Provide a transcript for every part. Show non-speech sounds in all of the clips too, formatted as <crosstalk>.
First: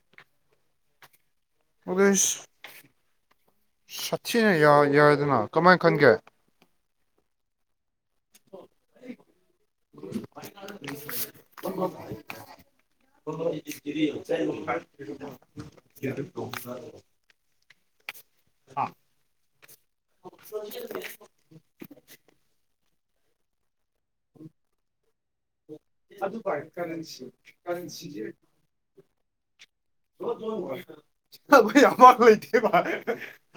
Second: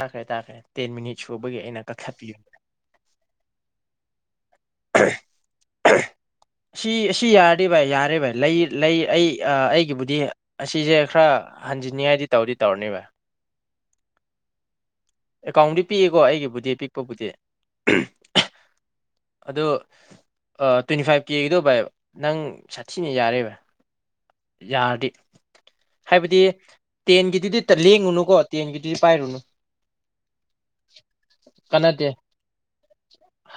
ꯇꯈ‍꯭ꯔ‌ꯦ ꯇꯥꯈ꯭ꯔ‌ꯦ ten minute ꯁꯨꯕꯒꯤ ꯑꯩꯅ ꯀꯛꯊꯠꯄꯤꯌꯨ ꯑꯁ ꯁꯥꯊꯤꯅ ꯌꯥꯏ ꯌꯥꯏꯗꯅ ꯀꯃꯥꯏꯅ ꯈꯟꯒꯦ ꯁꯤ ꯑꯁꯤ ꯌꯥꯔꯗꯤ ꯚꯥꯏ ꯌꯥꯔꯦ ꯚꯥꯏ ꯂꯩ ꯂꯩ ꯑꯩ ꯑꯩꯒꯤꯕꯨꯗꯤ ꯑꯁꯤꯁꯦ ꯈꯔ ꯍꯟꯖꯤꯟꯅꯤꯡꯉꯥꯏꯗꯤ ꯇꯧꯗꯤ ꯇꯧꯔꯅꯦꯕ <unintelligible> ꯑꯦꯀꯥꯎꯟꯗꯤ ꯄꯤꯛꯏꯀꯣ ꯑꯩꯒꯤꯕꯨꯗꯤ ꯄꯤꯛꯄꯕꯨꯗꯤ ꯑ ꯑꯗꯣ ꯇ꯭ꯋꯦꯟꯇꯤ ꯐꯥꯏꯚ ꯀꯦꯒꯤꯗꯨ ꯕꯥꯏ ꯅꯪ ꯁꯥꯊꯤꯅ ꯌꯥꯔꯦꯕ ꯌꯥꯔꯗꯤ ꯍꯥꯏꯕꯗꯤ ꯇꯦꯟꯒꯤꯗꯨꯗꯤ ꯂꯦꯡꯉꯨꯅꯨꯀꯣ ꯇ‌ꯦꯟꯒꯤꯗꯨꯗꯤ ꯄꯥꯏꯔꯨꯅ ꯀꯥꯟꯅꯗꯦ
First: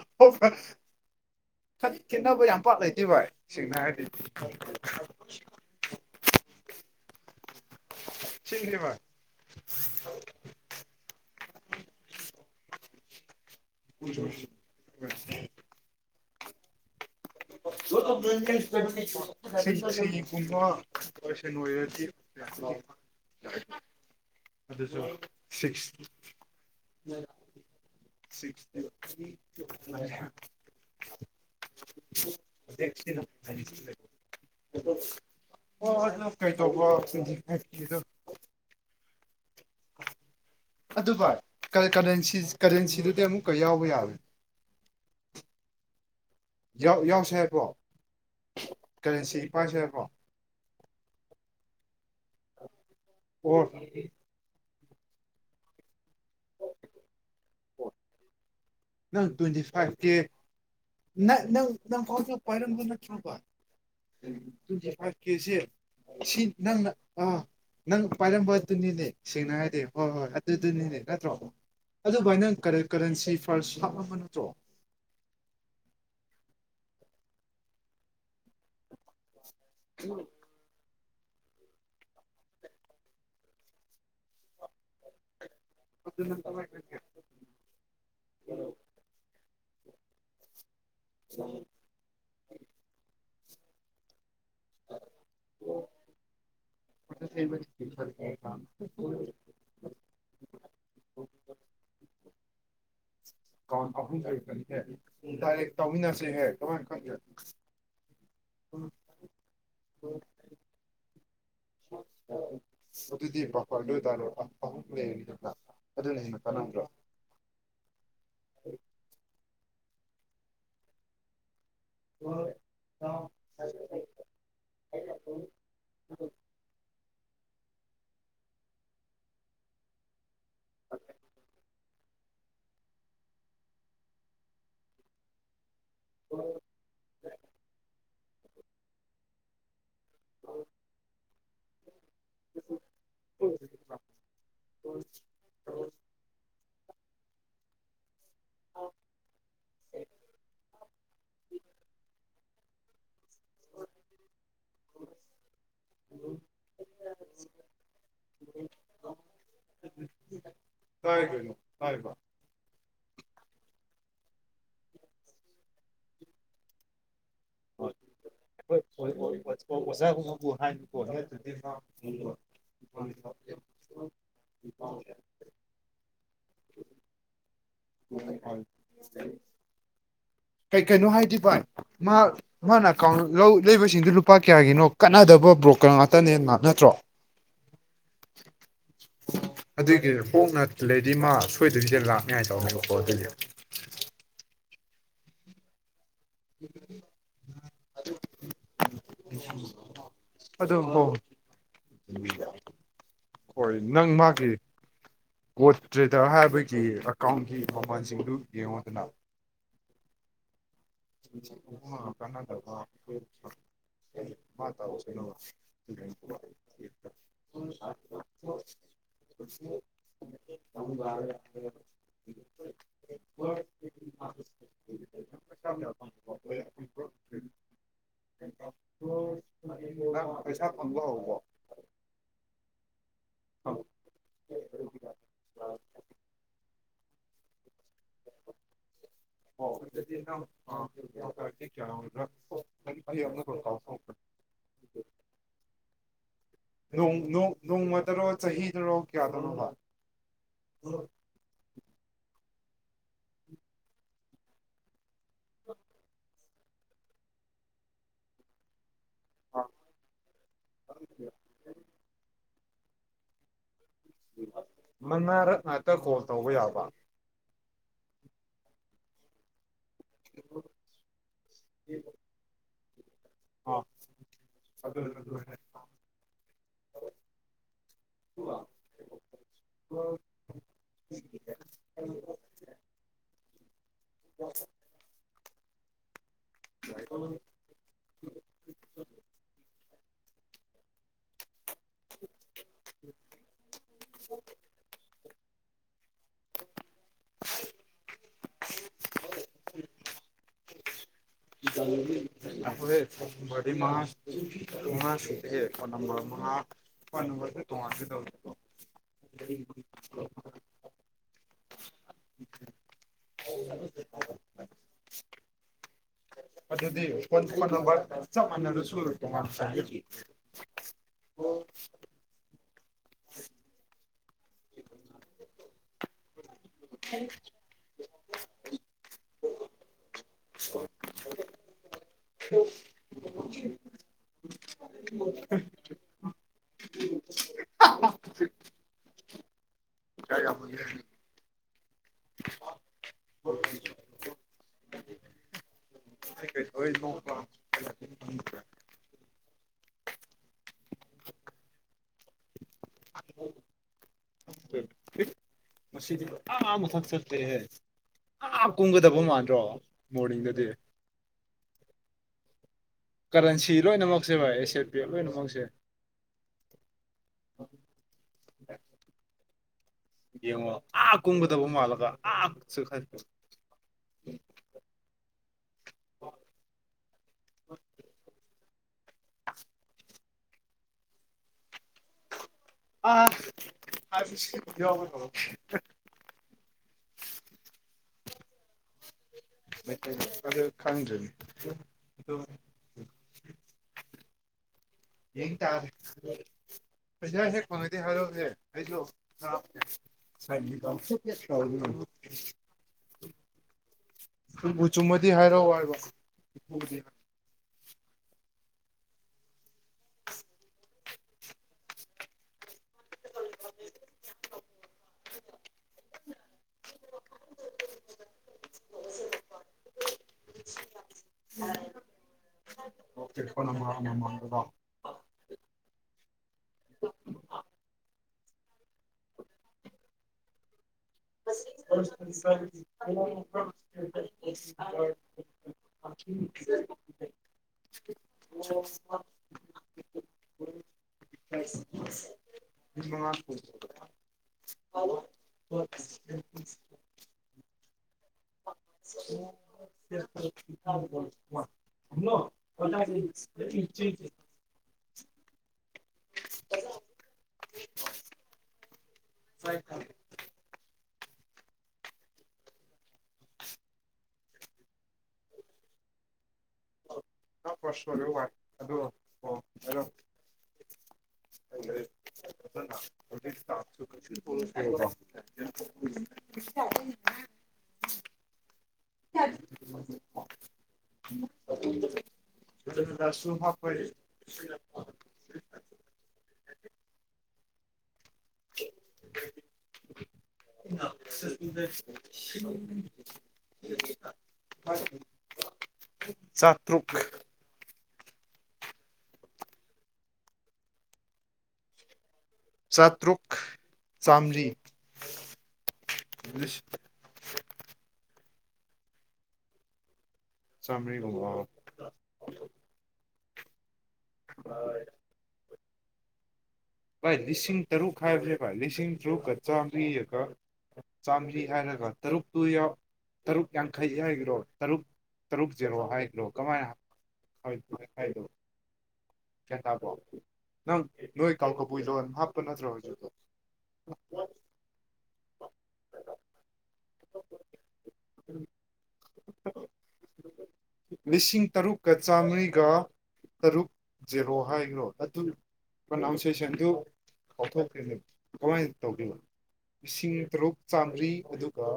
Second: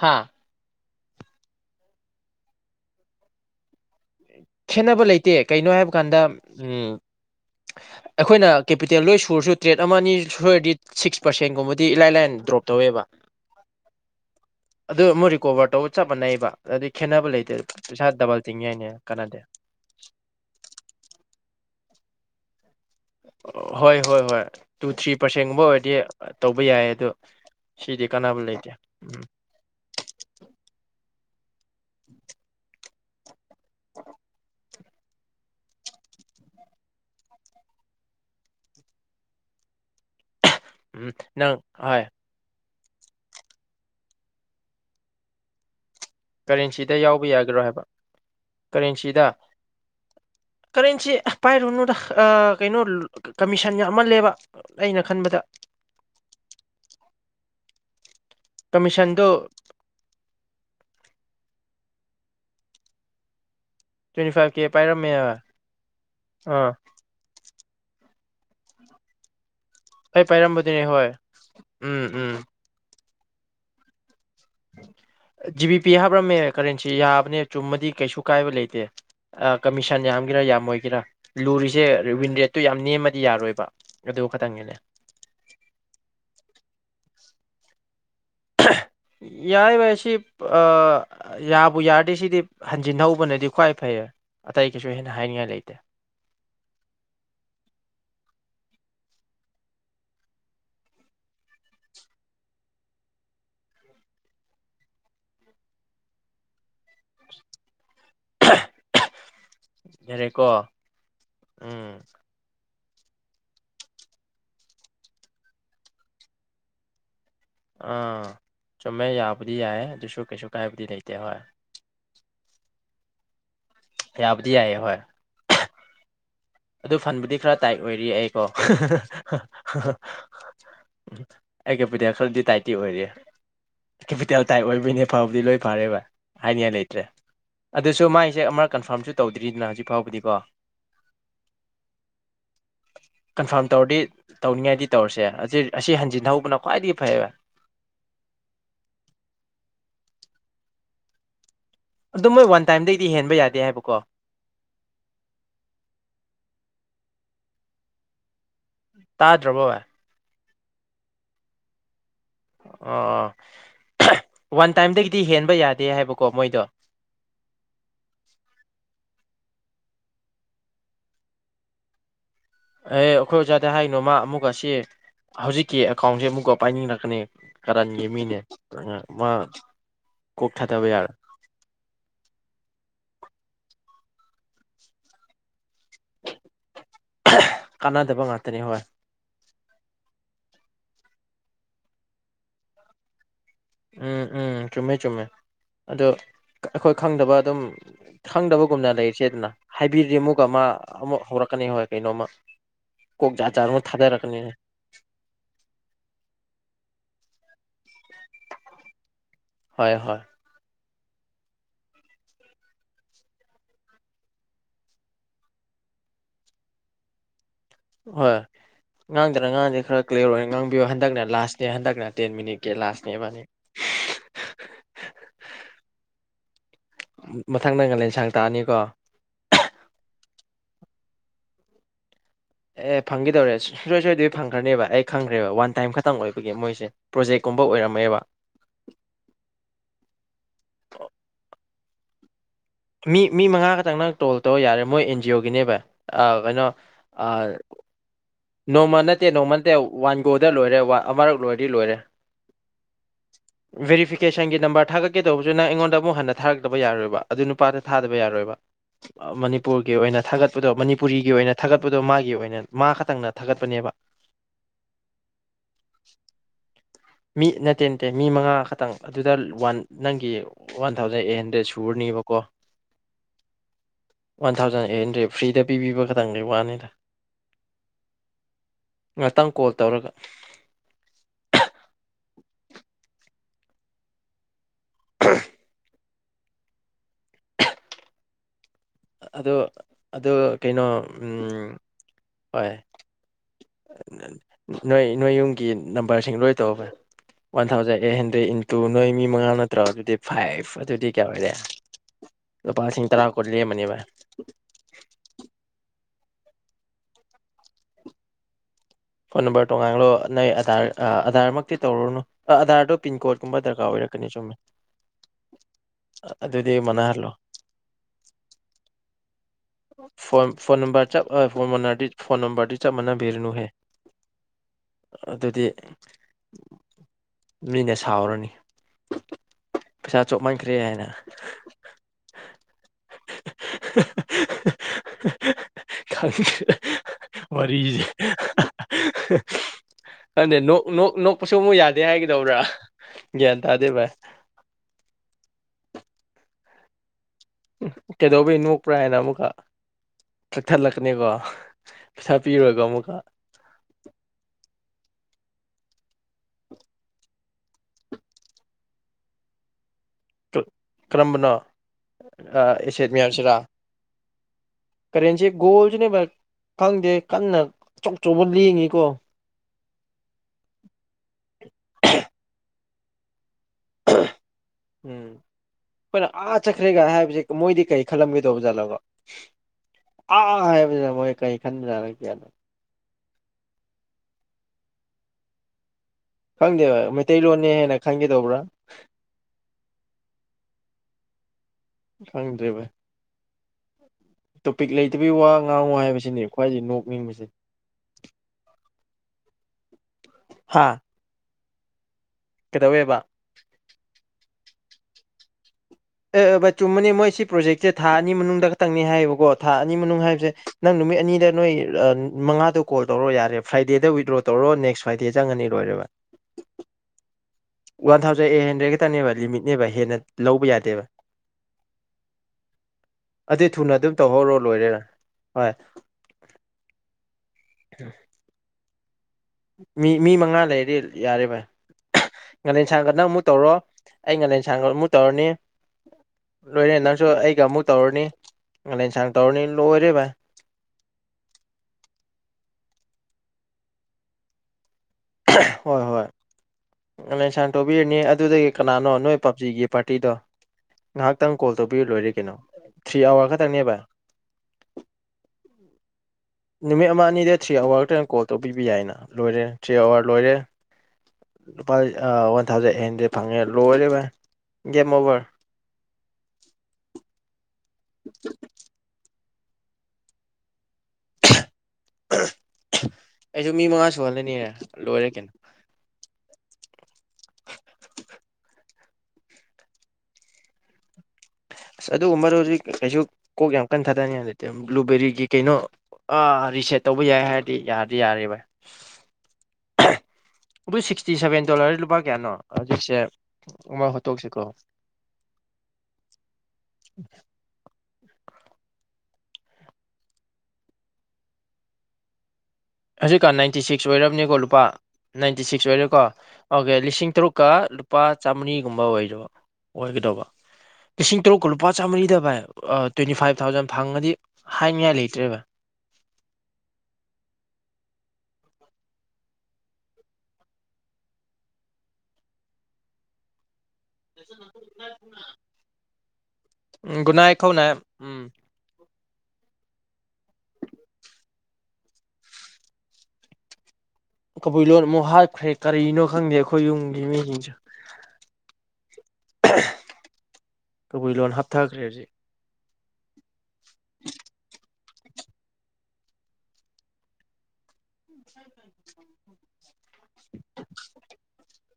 ꯍꯥ ꯈꯦꯠꯅꯕ ꯌꯥꯝ ꯄꯥꯛ ꯂꯩꯇꯦ ꯚꯥꯏ ꯁꯦꯡꯅ ꯍꯥꯏꯔꯗꯤ ꯈꯦꯠꯅꯕ ꯂꯩꯇꯦ ꯀꯩꯅꯣ ꯍꯥꯏꯕ ꯀꯥꯟꯗ ꯎꯝ ꯑꯩꯈꯣꯏꯅ ꯀꯦꯄꯤꯇꯦꯜ ꯂꯣꯏ ꯁꯨꯔꯁꯨ ꯇ‌ꯦꯠ ꯑꯃ ꯑꯅꯤ ꯁꯨꯔꯗꯤ ꯁꯤꯛꯁ ꯄꯥꯔꯁꯦꯟꯒꯨꯝꯕꯗꯤ ꯏꯂꯥꯏ ꯂꯥꯏꯅ ꯗ꯭ꯔꯣꯞ ꯇꯧꯋꯦꯕ <unintelligible> ꯑꯗꯨ ꯑꯃꯨꯛ ꯔꯤꯀꯣꯕꯔ ꯇꯧꯕ ꯆꯠ ꯃꯥꯅꯌ‌ꯦꯕ ꯑꯗꯨꯗꯤ ꯈꯦꯠꯅꯕ ꯂꯩꯇꯦ ꯄꯩꯁꯥ ꯗꯕꯜ ꯇꯤꯡꯉꯅꯦ <unintelligible> ꯍꯣꯏ ꯍꯣꯏ ꯍꯣꯏ ꯇꯨ ꯊ꯭ꯔꯤ ꯄꯥꯔꯁꯦꯟꯒꯨꯝꯕ ꯑꯣꯏꯔꯗꯤ ꯇꯧꯕ ꯌꯥꯏ ꯑꯗꯣ ꯁꯤꯗꯤ ꯀꯥꯟꯅꯕ ꯂꯩꯇꯦ ꯎꯝ <unintelligible> <unintelligible> ꯑꯣ ꯑꯗꯨ ꯀꯩꯇꯧꯕ <unintelligible> ꯎꯝ ꯑꯗꯨ ꯚꯥꯏ ꯅꯪ ꯀꯩ ꯍꯣꯏ ꯀꯔꯦꯟꯁꯤ ꯀꯔꯦꯟꯁꯤꯗꯨꯗꯤ ꯑꯃꯨꯛꯀ ꯌꯥꯎꯕ ꯌꯥꯕ ꯀꯔꯦꯟꯁꯤꯗ ꯌꯥꯎꯕ ꯌꯥꯒꯔꯣ ꯍꯥꯏꯕ ꯀꯔꯦꯟꯁꯤꯗ ꯀꯔꯦꯟꯁꯤ ꯄꯥꯏꯔꯨꯅꯨꯗ ꯀꯩꯅꯣ ꯀꯃꯤꯁꯟ ꯌꯥꯝꯃꯜꯂꯦꯕ ꯑꯩꯅ ꯈꯟꯕꯗ ꯀꯃꯤꯁꯟꯗꯣ ꯅꯪ ꯇ꯭ꯋꯦꯟꯇꯤ ꯐꯥꯏꯚ ꯀꯤ ꯅ ꯅꯪ ꯅꯪ ꯀ‌ꯣꯜ ꯈꯛ ꯄꯥꯏꯔꯝꯕ ꯅꯠꯇ꯭ꯔ‌ꯣꯕ ꯇ꯭ꯋꯦꯟꯇꯤ ꯐꯥꯏꯚ ꯀꯦ ꯇ꯭ꯋꯥꯏꯇꯤ ꯄꯥꯏꯔꯝꯃꯦ ꯐꯥꯏꯕꯀꯤꯁꯤ ꯑꯁꯤ ꯑꯥ ꯅꯪꯅ ꯑꯥ ꯅꯪ ꯄꯥꯏꯔꯝꯕꯗꯨꯅꯤꯅ‌ꯦ ꯁ‌ꯦꯡꯅ ꯍꯥꯏ ꯗ ꯍꯣꯏ ꯑꯩ ꯍꯣꯏ ꯄꯥꯏꯔꯝꯕꯗꯨꯅꯦ ꯑꯗꯨꯗꯨꯅꯤꯅꯦ ꯍꯣꯏ ꯅꯠꯇ꯭ꯔꯣ ꯎꯝ ꯎꯝ ꯑꯗꯨꯕꯨꯚꯥꯏ ꯅꯪ ꯀꯔꯦꯟꯁꯤ ꯐꯥꯔꯁ ꯍꯥꯞꯂꯝꯕ ꯅꯠꯇ꯭ꯔꯣ ꯖꯤꯕꯤ ꯄꯤ ꯍꯥꯞꯔꯝꯃꯦ ꯀꯔꯦꯟꯁꯤ ꯌꯥꯕꯅꯦ ꯆꯨꯝꯃꯗꯤ ꯀꯩꯁꯨ ꯀꯥꯏꯕ ꯂꯩꯇꯦ ꯇ‌ꯦ ꯑ ꯀꯃꯤꯁꯟ ꯌꯥꯝꯒꯦꯔꯥ ꯌꯥꯝꯃ‌ꯣꯏꯒꯦꯔꯥ ꯂꯨꯔꯤꯁꯦ ꯋꯤꯟ ꯔꯦꯠꯇꯨ ꯌꯥꯝ ꯅꯦꯝꯃꯗꯤ ꯌꯥꯔꯣꯏꯕ ꯑꯗꯨ ꯈꯇꯪꯒꯤꯅꯦ ꯑꯗꯨꯅ‌ꯪ ꯀꯃꯥꯏ <unintelligible> ꯌꯥꯏ ꯚꯥꯏ ꯁꯤ‌ ꯑ ꯌꯥꯕꯨ ꯌꯥꯔꯗꯤ ꯁꯤꯗꯤ ꯍꯟꯖꯤꯟꯍꯧꯕꯅꯗꯤ ꯈ꯭ꯋꯥꯏ ꯐꯩꯌ‌ꯦ ꯑꯇꯩ ꯀꯩꯁꯨ ꯍꯦꯟꯅ ꯍꯥꯏꯅꯤꯡꯉꯥꯏ ꯂꯩꯇꯦ <unintelligible> ꯗꯥꯏꯔꯦꯛ ꯇꯧꯃꯤꯟꯅꯁꯦꯍꯦ ꯀꯃꯥꯏꯅ ꯈꯪꯒꯦ ꯌꯥꯔ‌ꯦꯀ‌ꯣ ꯑꯗꯨꯗꯤ <unintelligible> ꯑꯗꯨꯅ ꯍꯦꯟꯅ ꯀꯥꯟꯅꯕ꯭ꯔ‌ꯣ ꯑꯥ ꯆꯨꯝꯃꯦ ꯌꯥꯕꯨꯗꯤ ꯌꯥꯏꯌꯦ ꯑꯗꯨꯁꯨ ꯀꯩꯁꯨ ꯀꯥꯏꯕꯗꯤ ꯂꯩꯇꯦ ꯍꯣꯏ ꯌꯥꯕꯨꯗꯤ ꯌꯥꯏꯌꯦ ꯍꯣꯏ <unintelligible> ꯑꯗꯨ ꯐꯟꯕꯨꯗꯤ ꯈꯔ ꯇꯥꯏꯠ ꯑꯣꯏꯔꯤ ꯑꯩꯀꯣ ꯑꯩꯒ <unintelligible> ꯈꯜꯗ ꯇꯥꯏꯠ ꯇꯤ ꯑꯣꯏꯔꯦ ꯀꯦꯄꯤꯇꯦꯜ ꯇꯥꯏꯠ ꯑꯣꯏꯕꯅꯦ ꯐꯕꯗꯤ ꯂꯣꯏ ꯐꯔꯦꯕ ꯍꯥꯏꯅꯤꯡꯉꯥꯏ ꯂꯩꯇ꯭ꯔꯦ ꯑꯗꯨꯁꯨ ꯃꯥꯏꯁꯦ ꯑꯃꯛ ꯀꯟꯐꯥꯔꯝꯁꯨ ꯇꯧꯗ꯭ꯔꯤꯗꯅ ꯍꯧꯖꯤꯛ ꯐꯥꯎꯕꯗꯤꯀꯣ ꯀꯟꯐꯥꯔꯝ ꯇꯧꯔꯗꯤ ꯇꯧꯅꯤꯡꯉꯥꯏꯗꯤ ꯇꯧꯔꯁꯦ ꯑꯁꯤ ꯑꯁꯤ ꯍꯟꯖꯤꯟ ꯍꯧꯕꯅ ꯈ꯭ꯋꯥꯏꯗꯒꯤ ꯐꯩꯌꯦꯕ ꯑꯣ ꯑꯗꯨ ꯃꯣꯏ ꯋꯥꯟ ꯇꯥꯏꯝꯗꯩꯗꯤ ꯍꯦꯟꯕ ꯌꯥꯗꯦ ꯍꯥꯏꯕꯀꯣ ꯇꯥꯗ꯭ꯔꯕꯣ ꯚꯥꯏ <inaudible> ꯇꯔꯦ <unintelligible> ꯑꯣ ꯋꯥꯟ ꯇꯥꯏꯝꯗꯒꯤꯗꯤ ꯍꯦꯟꯕ ꯌꯥꯗꯦ ꯍꯥꯏꯕꯀꯣ ꯃꯣꯏꯗꯣ <inaudible> ꯍꯣꯏ ꯍꯣꯏ <unintelligible> ꯑꯣꯖꯥꯒꯨꯝꯕꯕꯨ ꯍꯥꯏꯕꯀꯣ <unintelligible> ꯑꯦ ꯑꯩꯈꯣꯏ ꯑꯣꯖꯥꯗ ꯍꯥꯏꯅꯣꯃ ꯑꯃꯨꯛ ꯑꯁꯤ ꯍꯧꯖꯤꯛꯀꯤ ꯑꯦꯀꯥꯎꯟꯁꯦ ꯑꯃꯨꯛꯀ ꯄꯥꯏꯅꯤꯡꯔꯛꯀꯅꯤ ꯀꯔꯒꯤ ꯃꯤꯅꯦ ꯃꯥ ꯀꯣꯛ ꯀꯩ ꯊꯥꯗꯕ ꯀꯩꯅꯣ ꯌꯥꯔꯣꯏ ꯍꯥꯏꯗꯤ ꯚꯥꯏ ꯃꯥ ꯃꯥꯅ ꯑꯦꯀꯥꯎꯟ ꯂꯧ ꯂꯩꯕꯁꯤꯡꯗꯨ ꯂꯨꯄꯥ ꯀꯌꯥꯒꯤꯅꯣ ꯀꯥꯟꯅꯗꯕ ꯕ꯭ꯔꯣ ꯀꯥ ꯉꯥꯛꯇꯅꯦ ꯅꯠꯇ꯭ꯔꯣ ꯀꯥꯟꯅꯗꯕ ꯉꯥꯛꯇꯅꯤ ꯍꯣꯏ ꯑꯗꯨꯒꯤ ꯍꯣꯡꯅ ꯂꯩꯗꯤ ꯃꯥ ꯁꯣꯏꯗꯕꯤꯗꯦ ꯂꯥꯛꯅꯤꯉꯥꯏ ꯇꯧꯅꯦꯕꯀꯣ ꯑꯗꯨꯏꯗꯤ ꯎꯝ ꯎꯝ ꯆꯨꯝꯃꯦ ꯆꯨꯝꯃꯦ ꯑꯗꯣ ꯑꯩꯈꯣꯏ ꯈꯪꯗꯕ ꯑꯗꯨꯝ ꯈꯪꯗꯕꯒꯨꯝꯅ ꯂꯩꯔꯤꯁꯦꯗꯅ ꯍꯥꯏꯕꯤꯔꯤ ꯑꯃꯨꯒ ꯃꯥ ꯑꯃꯨꯛ ꯍꯧꯔꯛꯀꯅꯤ ꯍꯣꯏ ꯀꯩꯅꯣꯝꯃ ꯀꯣꯛ ꯖꯠ <unintelligible> ꯊꯥꯗꯔꯛꯅꯤ ꯒꯣꯠ ꯇ꯭ꯔꯦꯗꯔ ꯍꯥꯏꯕꯒꯤ ꯑꯦꯀꯥꯎꯟꯒꯤ ꯃꯃꯜꯁꯤꯡꯗꯨ ꯌꯦꯡꯉꯨꯗꯅ ꯍꯣꯏ ꯍꯣꯏ <unintelligible> ꯍꯣꯏ <unintelligible> ꯉꯥꯡꯗꯅ ꯉꯥꯡꯗꯤ ꯈꯔ ꯀ꯭ꯂꯤꯌꯥꯔ ꯑꯣꯏꯅ ꯉꯥꯡꯕꯤꯌꯣ ꯍꯟꯗꯛꯅ ꯂꯥꯁꯅꯦ ꯍꯟꯗꯛꯅ ꯇꯦꯟ ꯃꯤꯅꯤꯠꯀꯤ ꯂꯥꯁꯅꯦꯕꯥ <unintelligible> ꯃꯊꯪꯗꯒꯥ ꯂꯩꯁꯥꯡ ꯇꯥꯅꯤꯀꯣ <unintelligible> ꯄꯩꯁꯥ ꯐꯪꯕ ꯍꯧꯕꯣ ꯑꯦ ꯐꯪꯒꯤꯗꯧꯔꯦ ꯁꯨꯡꯁꯣꯏ ꯁꯣꯏꯗꯕꯤ ꯐꯪꯈ꯭ꯔꯅꯤꯕ ꯑꯩ ꯈꯪꯈ꯭ꯔꯦꯕ ꯋꯥꯟ ꯇꯥꯏꯝ ꯈꯛꯇꯪ ꯑꯣꯏꯕꯒꯤ ꯃꯣꯏꯁꯦ ꯄ꯭ꯔꯣꯖꯦꯛ ꯀꯨꯝꯕ ꯑꯣꯏꯔꯝꯃꯦꯕ <unintelligible> ꯃꯤ ꯃꯤ ꯃꯉꯥ ꯈꯛꯇꯅ ꯇꯧꯔ ꯌꯥꯔꯦ ꯃꯣꯏ ꯑꯦꯟ ꯖꯤ ꯑꯣꯒꯤꯅꯦꯕ ꯀꯩꯅꯣ ꯅꯣꯡ <unintelligible> ꯅꯣꯡꯃꯗꯔꯣ ꯅꯣꯡꯃ ꯅꯠꯇꯦ ꯅꯣꯡꯃ ꯅꯠꯇꯦ ꯋꯥꯟ ꯒꯣ ꯗ ꯂꯣꯏꯔꯦ ꯑꯃꯔꯛ ꯂꯣꯏꯔꯦꯗꯤ ꯂꯣꯏꯔꯦ ꯕꯦꯔꯤꯐꯤꯀꯦꯁꯟꯒꯤ ꯅꯝꯕꯔ ꯊꯥꯒꯛꯀꯦ ꯇꯧꯕꯁꯨ ꯅꯪ ꯑꯩꯉꯣꯟꯗ ꯑꯃꯨꯛ ꯍꯟꯅ ꯊꯥꯔꯛꯇꯕ ꯌꯥꯔꯣꯏꯕ ꯑꯗꯨ ꯅꯨꯄꯥꯗ ꯊꯥꯗꯕ ꯌꯥꯔꯣꯏꯕ ꯃꯅꯤꯄꯨꯔꯒꯤ ꯑꯣꯏꯅ ꯊꯥꯒꯠꯄꯗꯣ ꯃꯅꯤꯄꯨꯔꯤꯒꯤ ꯑꯣꯏꯅ ꯊꯥꯒꯠꯄꯗꯣ ꯃꯥꯒꯤ ꯑꯣꯏꯅ ꯃꯥ ꯈꯛꯇꯪꯅ ꯊꯥꯒꯠꯄꯅꯦꯕ ꯃꯟꯒꯥꯔꯛ ꯉꯥꯛꯇ ꯀꯣꯜ ꯇꯧꯕ ꯌꯥꯕ ꯃꯤ ꯅꯠꯇꯦ ꯅꯠꯇꯦ ꯃꯤ ꯃꯉꯥ ꯈꯛꯇꯪ ꯑꯗꯨꯗ ꯋꯥꯟ ꯅꯪꯒꯤ ꯋꯥꯟ ꯊꯥꯎꯖꯟ ꯑꯩꯠ ꯍꯟꯗ꯭ꯔꯦꯗ ꯁꯨꯔꯅꯤꯕꯀꯣ ꯋꯥꯟ ꯊꯥꯎꯖꯟ ꯑꯩꯠ ꯍꯟꯗ꯭ꯔꯦꯠ ꯐ꯭ꯔꯤꯗ ꯄꯤꯕꯤꯕ ꯈꯇꯪꯗꯒꯤ ꯋꯥꯅꯤꯗ <unintelligible> ꯉꯍꯥꯛꯇꯪ ꯀꯣꯜ ꯇꯧꯔꯒ <unintelligible> <unintelligible> <unintelligible> <unintelligible> ꯑꯗꯣ ꯑꯗꯣ ꯀꯩꯅꯣ ꯎꯝ ꯍꯣꯏ ꯅꯣꯏ ꯅꯣꯏ ꯌꯨꯝꯒꯤ ꯅꯝꯕꯔꯁꯤꯡ ꯂꯣꯏ ꯇꯧ one thousand eight hundred into ꯅꯣꯏ ꯃꯤ ꯃꯉꯥ ꯅꯠꯇ꯭ꯔ ꯑꯗꯨꯗꯤ ꯐꯥꯏꯚ ꯑꯗꯨꯗꯤ ꯀꯌꯥ ꯑꯣꯏꯔꯦ ꯂꯨꯄꯥ ꯃꯥꯁ ꯂꯤꯁꯤꯡ ꯇꯔꯥ ꯀꯨꯟ ꯂꯦꯝꯃꯅꯤ ꯚꯥꯏ ꯇꯣꯉꯥꯟ ꯐꯣꯟ ꯅꯝꯕꯔ ꯐꯣꯟ ꯅꯝꯕꯔ ꯇꯣꯉꯥꯟꯗꯧꯔꯦꯀꯣ ꯐꯣꯟ ꯅꯝꯕꯔ ꯇꯣꯉꯥꯡꯂꯣ ꯅꯪ ꯑꯙꯥꯔ ꯑꯙꯥꯔꯃꯛꯇꯤ ꯇꯧꯔꯨꯔꯅꯨ ꯑꯙꯥꯔꯗꯨ ꯄꯤꯟ ꯀꯣꯗꯀꯨꯝꯕ ꯗꯔꯀꯥꯔ ꯑꯣꯏꯔꯛꯀꯅꯤ ꯆꯨꯝꯃꯦ ꯑꯗꯨꯗꯤ ꯐꯣꯟ ꯅꯝꯕꯔ ꯆꯄ ꯃꯅꯗꯔꯥꯁꯨ ꯇꯣꯉꯟ ꯇꯥꯏꯌꯦ ꯐꯣꯟ ꯐꯣꯟ ꯅꯝꯕꯔ ꯆꯄ ꯍ ꯐꯣꯟ ꯃꯅꯥꯔꯗꯤ ꯐꯣꯟ ꯅꯝꯕꯔꯗꯤ ꯆꯞ ꯃꯥꯟꯅꯕꯤꯔꯅꯨꯍꯦ ꯑꯗꯨꯗꯤ ꯃꯤꯅ ꯁꯥꯎꯔꯅꯤ ꯄꯩꯁꯥ ꯆꯣꯞ ꯃꯥꯟꯈ꯭ꯔꯦ ꯍꯥꯏꯅ ꯆꯤꯁ ꯋꯔꯤꯁꯦ ꯈꯪꯗꯦ ꯅꯣꯛꯄꯁꯨ ꯑꯃꯨꯛ ꯌꯥꯗꯦ ꯍꯥꯏꯒꯗꯧꯕꯔꯥ ꯒ꯭ꯌꯥꯟ ꯇꯥꯗꯦ ꯚꯥꯏ ꯣꯏ ꯎꯝ ꯀꯩꯗꯧꯕꯩ ꯅꯣꯛꯄ꯭ꯔꯥ ꯍꯥꯏꯅ ꯑꯃꯨꯛꯀ ꯀꯛꯊꯠꯂꯛꯀꯅꯤꯀꯣ ꯄꯩꯁꯥ ꯄꯤꯔꯑꯣꯏꯀꯣ ꯑꯃꯨꯛꯀ ꯃꯁꯤꯗꯤ ꯑꯥ ꯃꯊꯛ ꯆꯠꯇꯦꯍꯦ ꯑꯥ ꯀꯨꯝꯒꯗꯕ ꯃꯥꯟꯗ꯭ꯔꯣ ꯃꯣꯔꯅꯤꯡꯗꯗꯤ ꯀꯔꯝꯕꯅꯣ ꯑꯦꯆꯦꯠ ꯀꯔꯟꯁꯤ ꯂꯣꯏꯅꯃꯛꯁꯦ ꯚꯥꯏ ꯑꯦꯁꯦ ꯀꯔꯦꯟꯁꯦ ꯒꯣꯜꯁꯤꯅꯦꯕ ꯈꯪꯗꯦ ꯀꯟꯅ ꯑꯆꯧ ꯑꯆꯧꯕ ꯂꯦꯡꯉꯤꯀꯣ ꯌꯦꯡꯉꯣ ꯑꯥ ꯀꯨꯝꯒꯗꯕ ꯃꯥꯜꯂꯒ ꯑꯥꯁꯨ ꯈꯔ ꯎꯝ ꯑꯩꯈꯣꯏꯅ ꯑꯥ ꯆꯠꯈ꯭ꯔꯦꯒ ꯍꯥꯏꯕꯁꯦ ꯃꯣꯏꯗꯤ ꯀꯔꯤ ꯈꯜꯂꯝꯒꯦꯗꯧꯕꯖꯥꯠꯂꯕ ꯑꯥ ꯑꯥ ꯍꯥꯏꯕꯅꯤꯅ ꯃꯣꯏ ꯀꯔꯤ ꯈꯟꯕ ꯌꯥꯔꯒꯦꯅꯣ ꯑꯥ ꯌꯕ ꯈꯪꯗꯦꯕ ꯃꯩꯇꯩꯂꯣꯟꯅꯦ ꯍꯦꯟꯅ ꯈꯪꯒꯦꯗꯧꯕ꯭ꯔꯥ ꯃꯦꯁꯨ ꯈꯪꯗ꯭ꯔꯅꯤ ꯈꯪꯗ꯭ꯦ ꯚ ꯇꯣꯄꯤꯛ ꯂꯩꯇꯕꯤꯒꯤ ꯋꯥ ꯉꯥꯡꯉꯨ ꯍꯥꯏꯕꯁꯤꯅꯤ ꯈ꯭ꯋꯥꯏꯗꯒꯤ ꯅꯣꯛꯅꯤꯡꯕꯁꯤꯅꯤ ꯐꯪꯉꯗꯤ ꯍꯥꯏꯔꯣꯁꯦ ꯍꯥꯏꯗꯣ ꯍꯥ ꯀꯩꯗꯧꯋꯦꯕ ꯨ ꯆꯨꯝꯃꯗꯤ ꯍꯥꯏꯔꯛꯑꯣ ꯍꯥꯏꯏꯕꯣ ꯑꯦꯕ ꯆꯨꯝꯃꯅꯤ ꯃꯣꯏ ꯁꯤ ꯄ꯭ꯔꯣꯖꯦꯛ ꯁꯦ ꯊꯥ ꯑꯅꯤ ꯃꯅꯨꯡꯗ ꯈꯛꯇꯪꯅꯤ ꯍꯥꯏꯌꯦꯕꯀꯣ ꯊꯥ ꯑꯅꯤ ꯃꯅꯨꯡ ꯍꯥꯏꯕꯁꯦ ꯅꯪ ꯅꯨꯃꯤꯠ ꯑꯅꯤꯗ ꯅꯣꯏ ꯃꯉꯥꯗ ꯀꯣꯜ ꯇꯧꯔꯣ ꯌꯥꯔꯦ꯭ꯔꯗ ꯋꯤꯗ꯭ꯔꯣ ꯇꯧꯔꯣ ꯅꯦꯛꯁ ꯐ꯭ꯔꯥꯏꯗꯪꯉꯅꯤꯔꯣꯏꯔꯕ ꯋꯥꯟ ꯊꯥꯎꯖꯟ ꯑꯩꯠ ꯍꯟꯗ꯭ꯔꯦꯗ ꯈꯛꯇꯅꯦꯕ ꯂꯤꯃꯤꯠꯅꯦꯕ ꯍꯦꯟꯅ ꯂꯧꯕ ꯌꯥꯗꯦꯕ ꯑꯗꯨ ꯊꯨꯅ ꯑꯗꯨꯝ ꯇꯧꯍꯧꯔꯣ ꯂꯣꯏꯔꯦꯔ ꯍꯣꯏ ꯎꯝ ꯃꯤ ꯃꯤ ꯃꯉꯥ ꯂꯩꯔꯦ ꯌꯥꯔꯦ ꯚꯥꯏ ꯉꯥꯂꯦꯟ ꯁꯥꯡꯒꯠꯅꯕꯅ ꯑꯃꯨꯛ ꯇꯧꯔꯣ ꯑꯩ ꯉꯥꯂꯦꯟ ꯁꯥꯡꯒꯠ ꯑꯃꯨꯛ ꯇꯧꯔꯅꯤ ꯑ ꯂꯣꯏꯔꯦ ꯅꯪꯁꯨ ꯑꯩꯒ ꯑꯃꯨꯛ ꯇꯧꯔꯅꯤꯂꯦꯟꯁꯥꯡ ꯇꯧꯔꯅꯤ ꯂꯣꯏꯔꯦ ꯚꯥꯏ <inaudible> <inaudible> ꯍꯣꯏ ꯍꯣꯏꯦꯟꯁꯟ ꯇꯧꯕꯤꯔꯅꯤ ꯑꯗꯨꯗꯒꯤ ꯀꯅꯥꯅꯣ ꯅꯣꯏ ꯄꯞꯖꯤꯒꯤ ꯄꯥꯔꯇꯤꯗꯣ ꯉꯥꯏꯍꯥꯛꯇꯪ ꯀꯣꯜ ꯇꯧꯕꯤꯔꯨ ꯂꯣꯏꯔꯦ ꯀꯩꯅꯣ ꯊ꯭ꯔꯤ ꯑꯋꯥꯔ ꯈꯛꯇꯪꯅꯦꯕ ꯎ ꯅꯨꯃꯤꯠ ꯑꯃ ꯑꯅꯤꯗ ꯊ꯭ꯔꯤ ꯑꯋꯥꯔ ꯈꯛꯇꯪ ꯀꯣꯜ ꯇꯧꯕꯤꯕ ꯌꯥꯏꯅ ꯂꯣꯏꯔꯦ ꯊ꯭ꯔꯤ ꯑꯋꯥꯔ ꯂꯣꯏꯔꯦ ꯂꯨꯄꯥ ꯋꯥꯟ ꯊꯥꯎꯖꯟ ꯑꯩꯠ ꯍꯟꯗ꯭ꯔꯦꯗ ꯐꯪꯉꯦ ꯂꯣꯏꯔꯦꯕ ꯒꯦꯝ ꯑꯣꯚꯔ ꯄꯁꯅꯦ ꯋꯥ ꯑꯗ ꯑꯣ ꯑꯗꯣ ꯑꯩꯁꯨ ꯃꯤ ꯃꯉꯥ ꯁꯨꯍꯜꯂꯅꯤ ꯂꯣꯏꯔꯦ ꯀꯩꯅꯣ <inaudible> <inaudible> <inaudible> <unintelligible> ꯑꯁ ꯑꯗꯨꯒꯨꯝꯕꯗꯨꯖꯤꯛ ꯀꯩꯁꯨ ꯀꯣꯛ ꯌꯥꯝ ꯀꯟ ꯊꯥꯗꯅꯤꯉꯥꯏ ꯂꯩꯇꯦ ꯕ꯭ꯂꯨꯕꯦꯔꯤꯒꯤ ꯀꯩꯅꯣ ꯑꯥ ꯔꯤꯁꯦꯠ ꯇꯧꯕ ꯌꯥꯏ ꯍꯥꯏꯔꯗꯤ ꯌꯥꯔꯗꯤ ꯌꯥꯔꯦ ꯚꯥꯏ <inaudible> <unintelligible> ꯁꯤꯛꯁꯇꯤ ꯁꯚꯦꯟ ꯗꯣꯂꯔ ꯂꯨꯄꯥ ꯀꯌꯥꯅꯣ ꯍꯧꯖꯤꯛꯁꯦ ꯑꯃ ꯍꯣꯠꯇꯣꯛꯁꯤꯀꯣ ꯆꯥꯇ꯭ꯔꯨꯛ ꯍꯧꯖꯤꯛꯀꯥꯟ ꯅꯥꯏꯟꯇꯤ ꯁꯤꯛꯁ ꯑꯣꯏꯔꯕꯅꯤꯀꯣ ꯂꯨꯄꯥ ꯅꯥꯏꯟꯇꯤ ꯁꯤꯛꯁ ꯑꯣꯏꯔꯦꯀꯣ ꯑꯣꯀꯦ ꯂꯤꯁꯤꯡ ꯇꯔꯨꯛ ꯀ ꯂꯨꯄꯥ ꯆꯥꯃꯔꯤꯒꯨꯝꯕ ꯑꯣꯏꯁꯨ ꯑꯣꯏꯒꯗꯧꯕ ꯂꯤꯁꯤꯡ ꯇꯔꯨꯛꯀ ꯂꯨꯄꯥ ꯆꯥꯝꯃꯔꯤꯗ ꯚꯥꯏ ꯇ꯭ꯋꯦꯟꯇꯤ ꯐꯥꯏꯚ ꯊꯥꯎꯖꯟ ꯐꯪꯉꯗꯤ ꯍꯥꯏꯅꯤꯡꯉꯥꯏ ꯂꯩꯇ꯭ꯔꯦꯕ ꯚꯥꯏ ꯂꯤꯁꯤꯡ ꯇꯔꯨꯛ ꯍꯥꯏꯕꯁꯦ ꯚꯥꯏ ꯂꯤꯁꯤꯡ ꯇꯔꯨꯛꯀ ꯆꯥꯝꯃꯔꯤꯒ ꯆꯥꯝꯃꯔꯤ ꯍꯥꯏꯔꯒ ꯇꯔꯨꯛꯇꯨ ꯌꯥꯎ ꯇꯔꯨꯛ ꯌꯥꯡꯈꯩ ꯍꯥꯏꯈ꯭ꯔꯣ ꯇꯔꯨꯛ ꯇꯔꯨꯛ ꯖꯦꯔꯣ ꯍꯥꯏꯈ꯭ꯔꯣ ꯀꯃꯥꯏꯅ ꯒꯨꯅꯥꯏ ꯍꯥ ꯈꯧꯅꯥꯏ ꯎꯝ ꯍꯥꯏꯗꯣ ꯒꯌꯥꯟ ꯇꯥꯕꯔꯣ ꯅꯪ ꯅꯣꯏ <unintelligible> ꯍꯥꯞꯄ ꯅꯠꯇ꯭ꯔꯣ ꯍꯧꯖꯤꯛ ꯑꯗꯨꯝ ꯀꯕꯨꯏ ꯂꯣꯟ ꯑꯃꯨꯛ ꯍꯥꯠꯈ꯭ꯔꯦ ꯀꯔꯤꯅꯣ ꯈꯪꯗꯦ ꯑꯩꯈꯣꯏ ꯌꯨꯝꯒꯤ ꯃꯤꯁꯤꯡꯁꯦ <unintelligible> ꯀꯕꯨꯏ ꯂꯣꯟ ꯂꯤꯁꯤꯡ ꯍꯥꯞꯊꯈ꯭ꯔꯦ ꯇꯔꯨꯛꯀ ꯍꯧꯖꯤꯛ ꯆꯥꯝꯃꯔꯤꯒ ꯇꯔꯨꯛ ꯖꯦꯔꯣ ꯍꯥꯏꯈ꯭ꯔꯣ ꯑꯗꯨ ꯄ꯭ꯔꯥꯅꯥꯎ꯭ꯟꯁꯦꯁꯟꯗꯨ ꯀꯥꯎꯊꯣꯛꯈ꯭ꯔꯦꯅꯦ ꯀꯃꯥꯏ꯭ꯟ ꯇꯧꯗꯣꯏꯅꯣ ꯂꯤꯁꯤꯡ ꯇꯔꯨꯛ ꯆꯥꯝꯕ꯭ꯔꯤ ꯑꯗꯨ ꯒꯥ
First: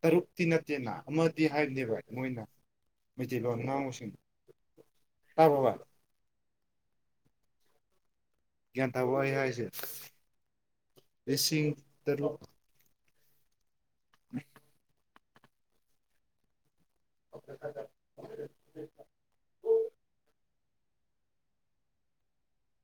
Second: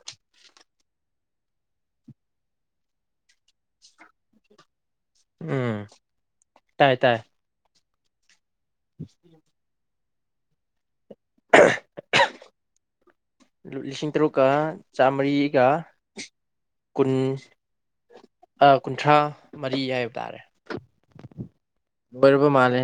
ꯇꯔꯨꯛꯇꯤ ꯅꯠꯇꯦꯅ ꯑꯃꯗꯤ ꯍꯥꯏꯕꯅꯦꯕ ꯃꯣꯏꯅ ꯃꯩꯇꯩ ꯂꯣꯟ ꯉꯥꯡꯉꯣ ꯁꯨꯝ ꯎꯝ ꯇꯥꯏ ꯇꯥꯏ ꯒ꯭ꯌꯥꯟ ꯇꯥꯕꯣ ꯑꯩ ꯍꯥꯏꯁꯦ ꯂꯤꯁꯤꯡ ꯇꯔꯨꯛ ꯗꯨ ꯂꯤꯁꯤꯡ ꯇꯔꯨꯛꯀ ꯆꯥꯝꯃꯔꯤꯒ ꯀꯨꯟ ꯑꯥ ꯀꯨꯟꯊ꯭ꯔꯥ ꯃꯔꯤ ꯍꯥꯏꯕ ꯇꯥꯔꯦ ꯕꯔꯕꯥ ꯃꯥꯜꯂꯦ